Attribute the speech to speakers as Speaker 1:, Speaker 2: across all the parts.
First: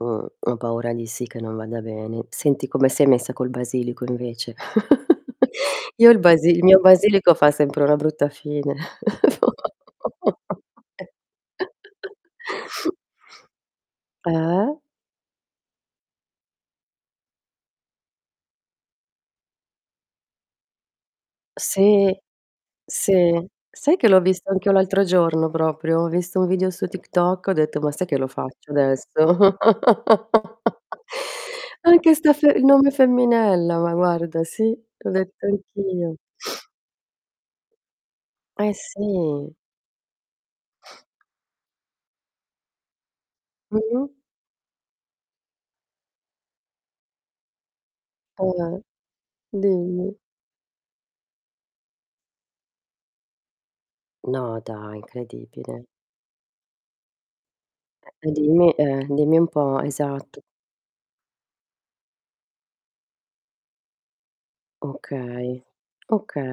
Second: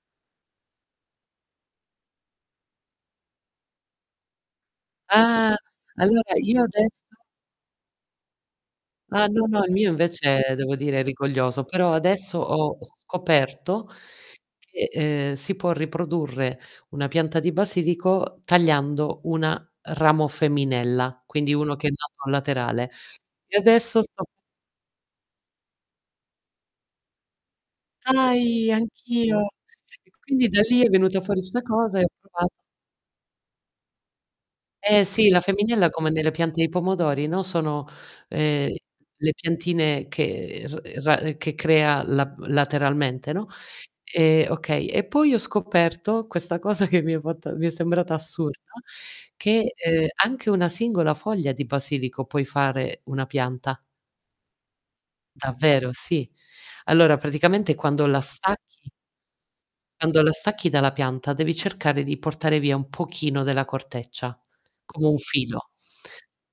Speaker 1: Mhmm, ho paura di sì che non vada bene. Senti, come sei messa col basilico invece?
Speaker 2: Ah!
Speaker 1: Io il
Speaker 2: Allora
Speaker 1: basil
Speaker 2: io
Speaker 1: il mio
Speaker 2: adesso
Speaker 1: basilico fa sempre una brutta fine.
Speaker 2: Ah, no, no il mio invece devo dire è rigoglioso, però adesso ho scoperto
Speaker 1: Eh?
Speaker 2: che, ehm, si può riprodurre una pianta di basilico tagliando una ramo femminella, quindi uno che è
Speaker 1: Sì,
Speaker 2: nato laterale.
Speaker 1: sì.
Speaker 2: E
Speaker 1: Sai
Speaker 2: adesso
Speaker 1: che l'ho
Speaker 2: sto
Speaker 1: visto anch'io l'altro giorno proprio? Ho visto un video su TikTok, ho detto ma sai che lo
Speaker 2: Dai
Speaker 1: faccio adesso?
Speaker 2: anch'io. [unintelligible] e quindi da lì è venuta fuori sta cosa e ho
Speaker 1: Anche sta fe
Speaker 2: provato
Speaker 1: il nome femminella, ma guarda sì,
Speaker 2: Eh
Speaker 1: l'ho
Speaker 2: sì, la
Speaker 1: detto
Speaker 2: femminella come
Speaker 1: anch'io.
Speaker 2: nelle piante di pomodori, no, sono, ehm,
Speaker 1: Eh,
Speaker 2: le
Speaker 1: sì.
Speaker 2: piantine che r ra che crea la lateralmente, no,
Speaker 1: Mh?
Speaker 2: ehm, okay. E poi ho scoperto questa cosa che mi è fatta mi è sembrata assurda,
Speaker 1: Eh,
Speaker 2: che, ehm,
Speaker 1: dimmi.
Speaker 2: anche una singola foglia di basilico puoi fare una pianta.
Speaker 1: No, dai, incredibile.
Speaker 2: Davvero sì. Allora praticamente quando la
Speaker 1: Eh dimmi
Speaker 2: stacchi
Speaker 1: eh dimmi un po',
Speaker 2: quando la
Speaker 1: esatto.
Speaker 2: stacchi dalla pianta, devi cercare di portare via un pochino della corteccia, come un
Speaker 1: Okay,
Speaker 2: filo.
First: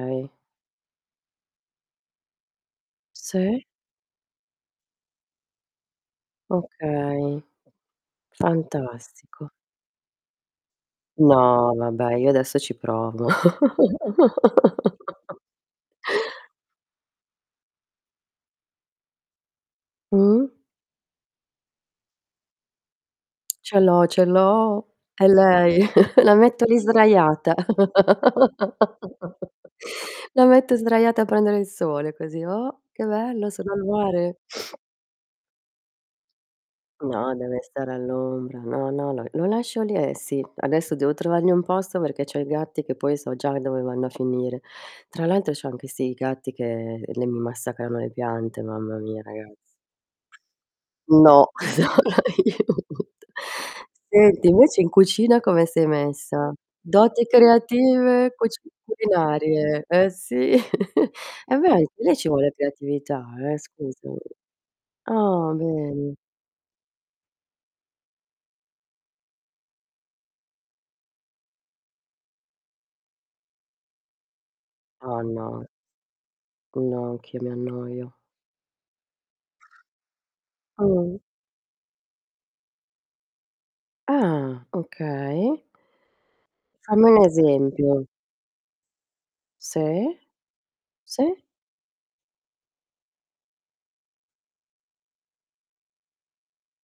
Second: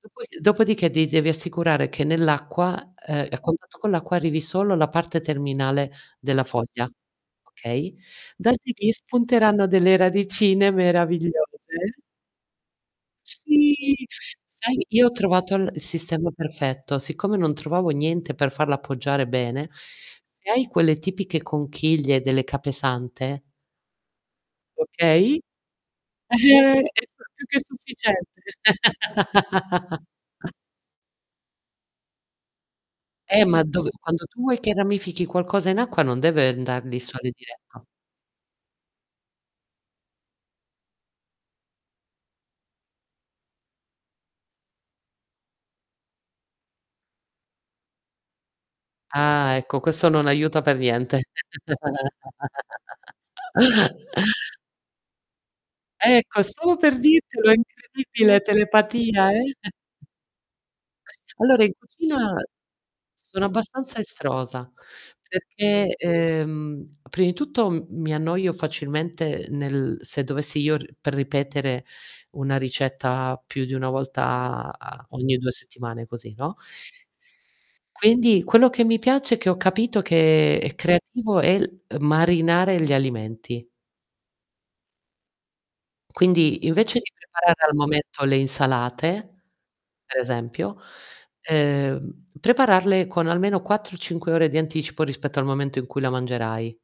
Speaker 2: Dopo dopodiché ti devi assicurare che nell'acqua ehm, a
Speaker 1: Sì.
Speaker 2: contatto con l'acqua, arrivi solo la parte terminale della foglia,
Speaker 1: Okay.
Speaker 2: okay? Da lì ti
Speaker 1: Fantastico.
Speaker 2: spunteranno delle radicine meravigliose.
Speaker 1: No, vabbè io adesso ci provo.
Speaker 2: Sì, sai io ho trovato il sistema perfetto, siccome non trovavo niente per farla appoggiare bene, se
Speaker 1: Mh?
Speaker 2: hai quelle tipiche conchiglie delle capesante
Speaker 1: Ce l'ho, ce l'ho. È
Speaker 2: Okay.
Speaker 1: lei,
Speaker 2: Eh È
Speaker 1: la metto lì
Speaker 2: [unintelligible] più
Speaker 1: sdraiata.
Speaker 2: che sufficiente.
Speaker 1: La metto sdraiata a prendere il sole così. Oh, che
Speaker 2: Eh
Speaker 1: bello
Speaker 2: ma
Speaker 1: sono al
Speaker 2: dove quando
Speaker 1: mare.
Speaker 2: tu vuoi che ramifichi qualcosa in acqua non deve andar lì il sole
Speaker 1: No, deve
Speaker 2: diretto.
Speaker 1: stare all'ombra. No, no, lo lo lascio lì, e sì. Adesso devo trovarmi un posto perché c'ho i gatti che poi so già dove vanno a finire. Tra l'altro c'ho anche sti gatti che l mi massacrano le piante, mamma mia
Speaker 2: Ah,
Speaker 1: ragazzi.
Speaker 2: ecco, questo non aiuta per niente.
Speaker 1: No! [unintelligible] Senti, invece in cucina come sei
Speaker 2: Ecco,
Speaker 1: messa?
Speaker 2: stavo per
Speaker 1: Doti
Speaker 2: dirtelo, è
Speaker 1: creative,
Speaker 2: incredibile!
Speaker 1: cuci
Speaker 2: Telepatia eh.
Speaker 1: culinarie. Eh sì, eh
Speaker 2: Allora
Speaker 1: beh,
Speaker 2: in
Speaker 1: anche li ci
Speaker 2: cucina
Speaker 1: vuole la creatività,
Speaker 2: sono
Speaker 1: eh,
Speaker 2: abbastanza
Speaker 1: scusami.
Speaker 2: estrosa,
Speaker 1: Ah,
Speaker 2: perché,
Speaker 1: bene.
Speaker 2: ehm, prima di tutto mi annoio facilmente nel se dovessi io r per ripetere una ricetta più di una volta a
Speaker 1: Ah,
Speaker 2: a-ogni 2
Speaker 1: no.
Speaker 2: settimane così, no?
Speaker 1: No, anch'io mi annoio.
Speaker 2: Quindi, quello che mi piace e che ho capito che è
Speaker 1: Mh.
Speaker 2: creativo è marinare gli alimenti.
Speaker 1: Ah, okay.
Speaker 2: Quindi, invece
Speaker 1: Fammi
Speaker 2: di
Speaker 1: un
Speaker 2: preparare al
Speaker 1: esempio.
Speaker 2: momento le insalate,
Speaker 1: Sì.
Speaker 2: per esempio,
Speaker 1: Sì.
Speaker 2: ehm, prepararle con almeno 4 o 5 ore di anticipo rispetto al momento in cui la mangerai.